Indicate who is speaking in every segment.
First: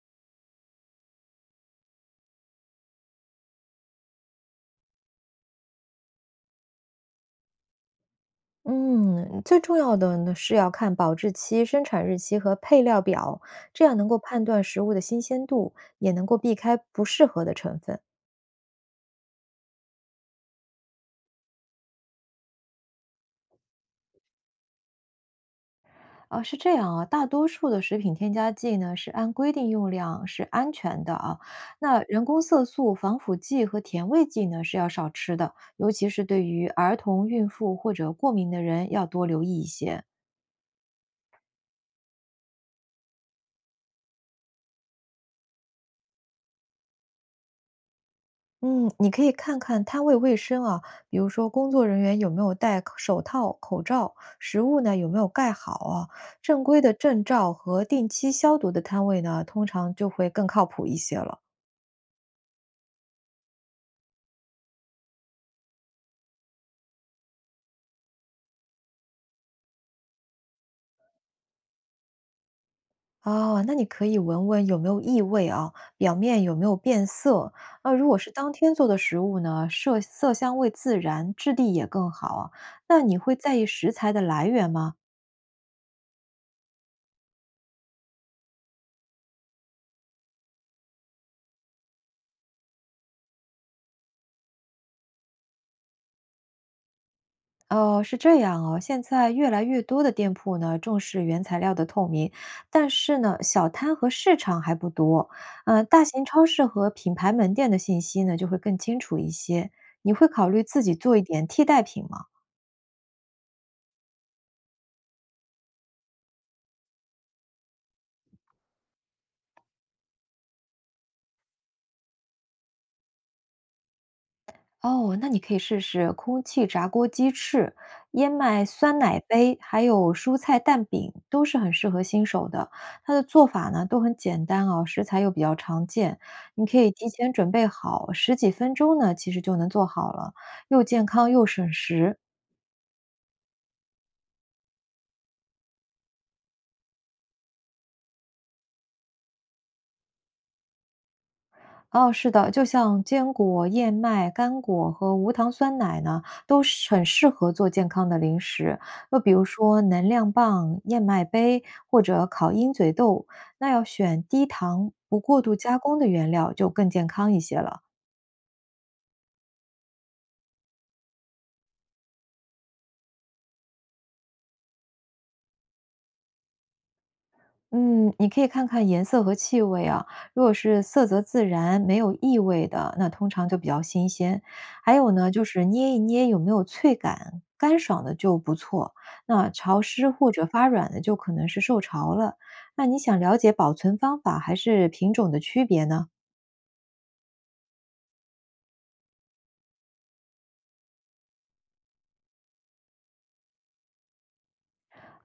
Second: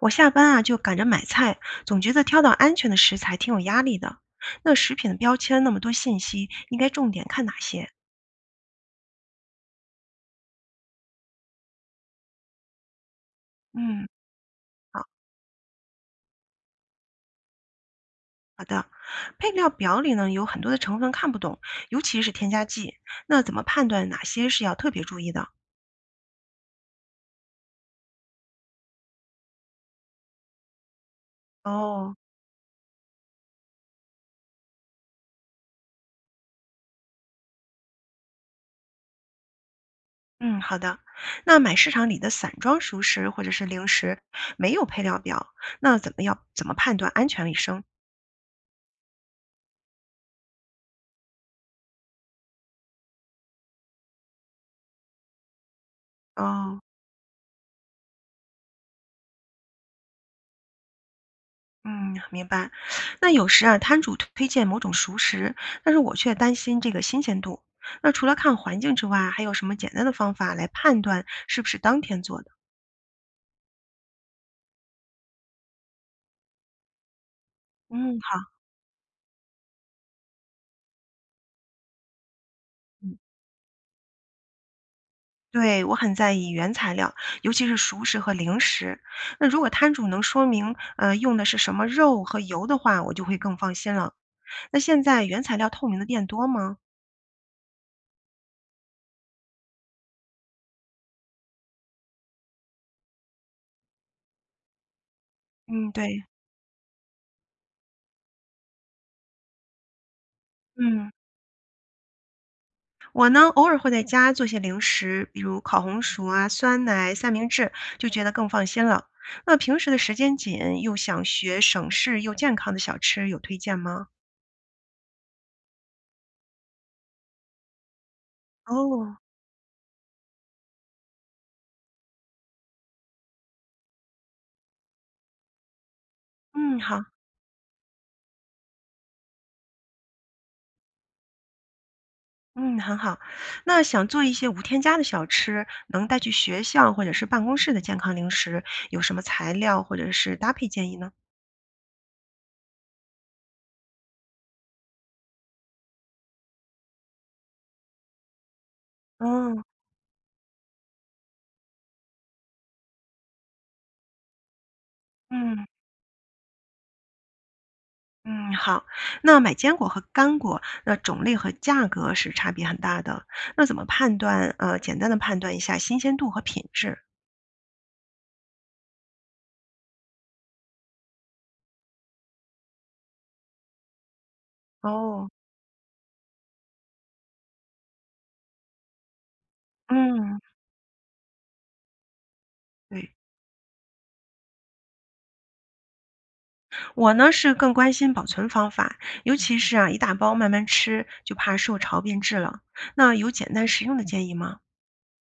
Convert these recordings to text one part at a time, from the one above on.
Speaker 1: 我下班啊就赶着买菜，总觉得挑到安全的食材挺有压力的。那食品的标签那么多信息，应该重点看哪些？
Speaker 2: 嗯，最重要的呢是要看保质期、生产日期和配料表，这样
Speaker 1: 嗯，
Speaker 2: 能够判断食物的新鲜度，也能够避开不适合的成分。
Speaker 1: 好的。配料表里呢有很多的成分看不懂，尤其是添加剂。那怎么判断哪些是要特别注意的？
Speaker 2: 啊，是这样啊，大多数的食品添加剂呢是按规定用量，是安全的啊。那
Speaker 1: 哦，
Speaker 2: 人工色素、防腐剂和甜味剂呢是要少吃的，尤其是对于儿童、孕妇或者过敏的人要多留意一些。
Speaker 1: 嗯，好的。那买市场里的散装熟食或者是零食，没有配料表，那怎么判断安全卫生？
Speaker 2: 嗯，你可以看看摊位卫生啊，比如说工作人员有没有戴口手套、口罩，食物呢有没有盖好啊？正
Speaker 1: 哦。
Speaker 2: 规的证照和定期消毒的摊位呢，通常就会更靠谱一些了。
Speaker 1: 嗯，明白。那有时啊，摊主推荐某种熟食，但是我却担心这个新鲜度。那除了看环境之外，还有什么简单的方法来判断是不是当天做的？
Speaker 2: 哦，那你可以闻闻有没有异味啊，表面有没有变色啊？如果
Speaker 1: 嗯，
Speaker 2: 是
Speaker 1: 好，
Speaker 2: 当天做的食物呢，色色香味自然，质地也更好啊。那
Speaker 1: 嗯
Speaker 2: 你会在意食材的来源吗？
Speaker 1: 对，我很在意原材料，尤其是熟食和零食。那如果摊主能说明，用的是什么肉和油的话，我就会更放心了。那现在原材料透明的店多吗？
Speaker 2: 哦，是这样哦。现在越来越多的店铺呢，重视原材料的透明，但是呢，小摊和市场还不多。嗯，
Speaker 1: 嗯，
Speaker 2: 大
Speaker 1: 对，
Speaker 2: 型超市和品牌门店的信息呢，就会更清楚一些。你会考虑自己
Speaker 1: 嗯。
Speaker 2: 做一点替代品吗？
Speaker 1: 我呢，偶尔会在家做些零食，比如烤红薯啊、酸奶、三明治，就觉得更放心了。那平时的时间紧，又想学省事又健康的小吃，有推荐吗？
Speaker 2: 哦，那你可以试试空气炸锅鸡翅、燕麦酸
Speaker 1: 哦，
Speaker 2: 奶杯，还有蔬菜蛋饼，都是很适合新手的。它的做法呢都很简单哦，食材又比较常见，你可
Speaker 1: 嗯，
Speaker 2: 以
Speaker 1: 好，
Speaker 2: 提前准备好，十几分钟呢其实就能做好了，又健康又省时。
Speaker 1: 嗯，很好。那想做一些无添加的小吃，能带去学校或者是办公室的健康零食，有什么材料或者是搭配建议呢？
Speaker 2: 哦，是的，就像坚果、燕麦、干果和无糖酸奶呢，都是很适合做健康的零食。又比如
Speaker 1: 嗯
Speaker 2: 说能量棒、燕麦杯或者烤鹰嘴豆，那要选低糖、不过度
Speaker 1: 嗯。
Speaker 2: 加工的原料，就更健康一些了。
Speaker 1: 嗯，好。那买坚果和干果，那种类和价格是差别很大的。那怎么判断？简单的判断一下新鲜度和品质。
Speaker 2: 嗯，你可以看看颜色和气味啊。如果是色泽自然、没有异味的，那通常就比较新鲜。还有
Speaker 1: 哦，
Speaker 2: 呢，就是捏一捏有没有脆感，干爽的就不错。那潮湿或
Speaker 1: 嗯，
Speaker 2: 者发软的就可能是受潮了。那你
Speaker 1: 对，
Speaker 2: 想了解保存方法还是品种的区别呢？
Speaker 1: 我呢是更关心保存方法，尤其是啊一大包慢慢吃，就怕受潮变质了。那有简单实用的建议吗？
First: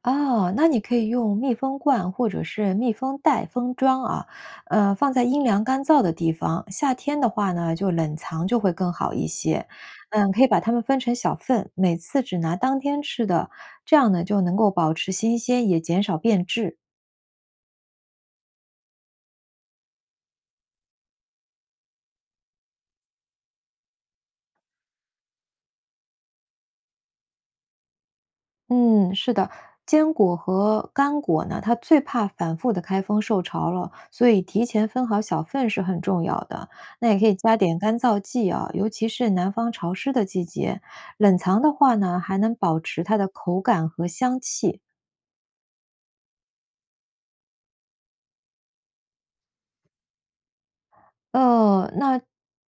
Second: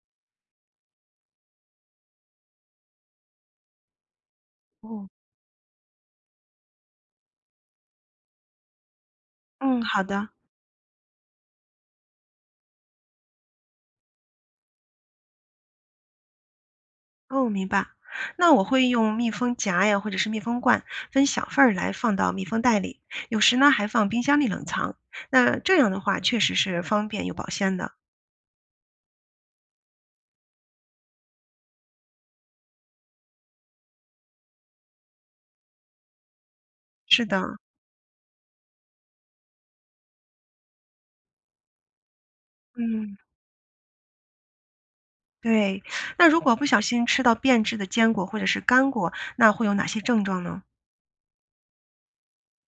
Speaker 2: 哦，那你可以用密封罐或者是密封袋封装啊，
Speaker 1: 哦，
Speaker 2: 放在阴凉干燥的地方。夏天的话呢，就冷藏就会更好一些。
Speaker 1: 嗯，好的。
Speaker 2: 嗯，可以把它们分成小份，每次只拿当天吃的，这样呢就能够保持新鲜，也减少变质。
Speaker 1: 哦，明白。那我会用密封夹呀，或者是密封罐，分小份儿来放到密封袋里，有时呢还放冰箱里冷藏。那这样的话，确实是方便又保鲜的。
Speaker 2: 嗯，是的，坚果和干果呢，它最怕反复的开封受潮了，所以提前分好小份是很重要的。那也
Speaker 1: 是
Speaker 2: 可以
Speaker 1: 的，
Speaker 2: 加点干燥剂啊，尤其是南方潮湿的季节，冷藏的话呢，还能保持
Speaker 1: 嗯，
Speaker 2: 它的口感和香气。
Speaker 1: 对。那如果不小心吃到变质的坚果或者是干果，那会有哪些症状呢？
Speaker 2: 呃，那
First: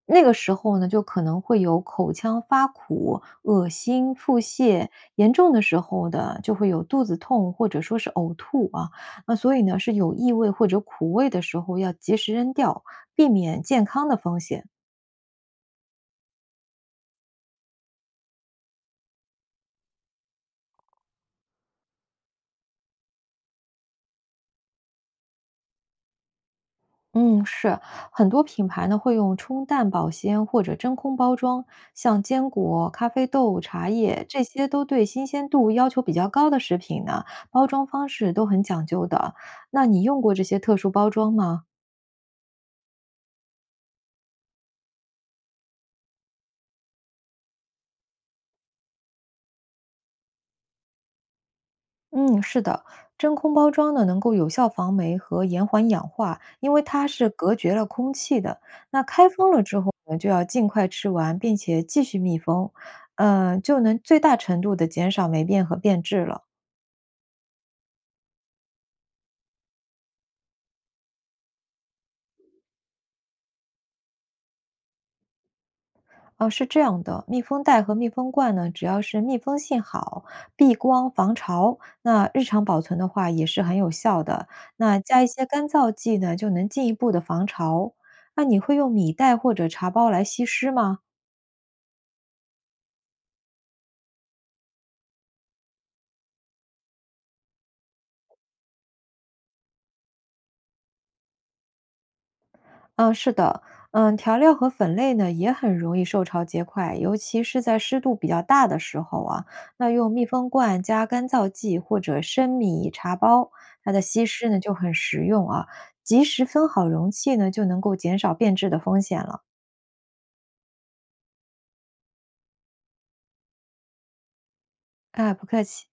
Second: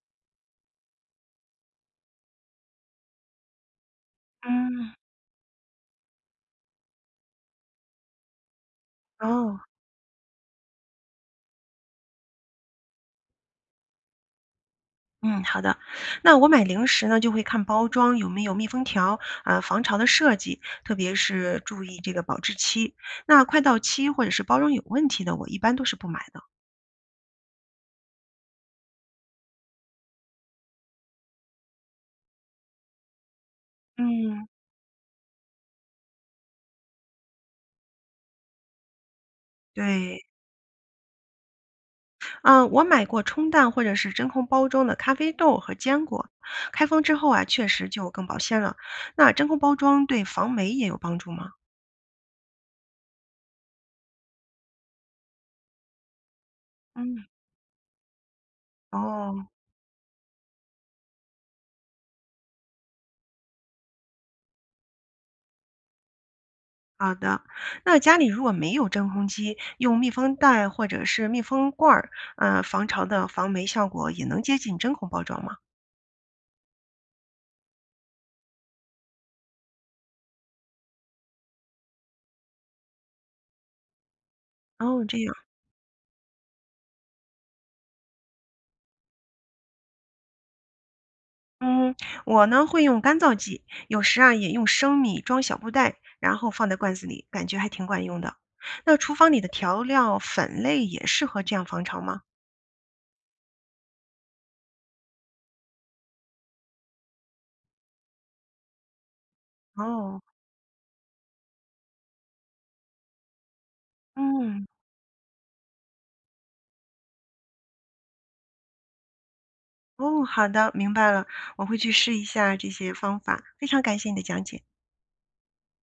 Speaker 2: 那个时候呢，就可能会有口腔发苦、恶心、腹泻，
Speaker 1: 嗯，
Speaker 2: 严重的时候的就会有肚子痛或者说是呕吐啊。那所以
Speaker 1: 哦。
Speaker 2: 呢，是有异味或者苦味的时候要及时扔掉，避免健康的风险。
Speaker 1: 嗯，好的。那我买零食呢，就会看包装有没有密封条啊，防潮的设计，特别是注意这个保质期。那快到期或者是包装有问题的，我一般都是不买的。
Speaker 2: 嗯，是，很多品牌呢会用冲淡保鲜或者真空包装，像坚果、咖啡豆、茶叶这
Speaker 1: 嗯，
Speaker 2: 些都对新鲜度要求比较高的食品呢，包装方式都很讲究的。那你用
Speaker 1: 对，
Speaker 2: 过这些特殊包装吗？
Speaker 1: 嗯，我买过冲淡或者是真空包装的咖啡豆和坚果，开封之后啊，确实就更保鲜了。那真空包装对防霉也有帮助吗？
Speaker 2: 嗯，是的，真空包装呢能够有效防霉和延缓氧化，因为它
Speaker 1: 嗯，
Speaker 2: 是隔绝了空气的。那开封
Speaker 1: 哦。
Speaker 2: 了之后呢，就要尽快吃完，并且继续密封，嗯、就能最大程度的减少霉变和变质了。
Speaker 1: 好的，那家里如果没有真空机，用密封袋或者是密封罐儿，防潮的防霉效果也能接近真空包装吗？
Speaker 2: 哦，是这样的，密封袋和密封罐呢，只要是密封性好、避光防潮，那日常保存的话也是很有效的。那
Speaker 1: 哦，这
Speaker 2: 加一
Speaker 1: 样，
Speaker 2: 些干燥剂呢，就能进一步的防潮。那你会用米袋或者茶包来吸湿吗？
Speaker 1: 嗯，我呢会用干燥剂，有时啊也用生米装小布袋，然后放在罐子里，感觉还挺管用的。那厨房里的调料粉类也适合这样防潮吗？
Speaker 2: 嗯，是的，嗯，调料和粉类呢也很容易受潮结块，尤其是在湿度比较大的时候啊，那用
Speaker 1: 哦，
Speaker 2: 密封罐加干燥剂或者生米茶包，它的稀释呢
Speaker 1: 嗯，
Speaker 2: 就很实用啊，及时分好容器呢就能够减少变质的风险了。
Speaker 1: 哦，好的，明白了，我会去试一下这些方法，非常感谢你的讲解。
Speaker 2: 哎，不客气。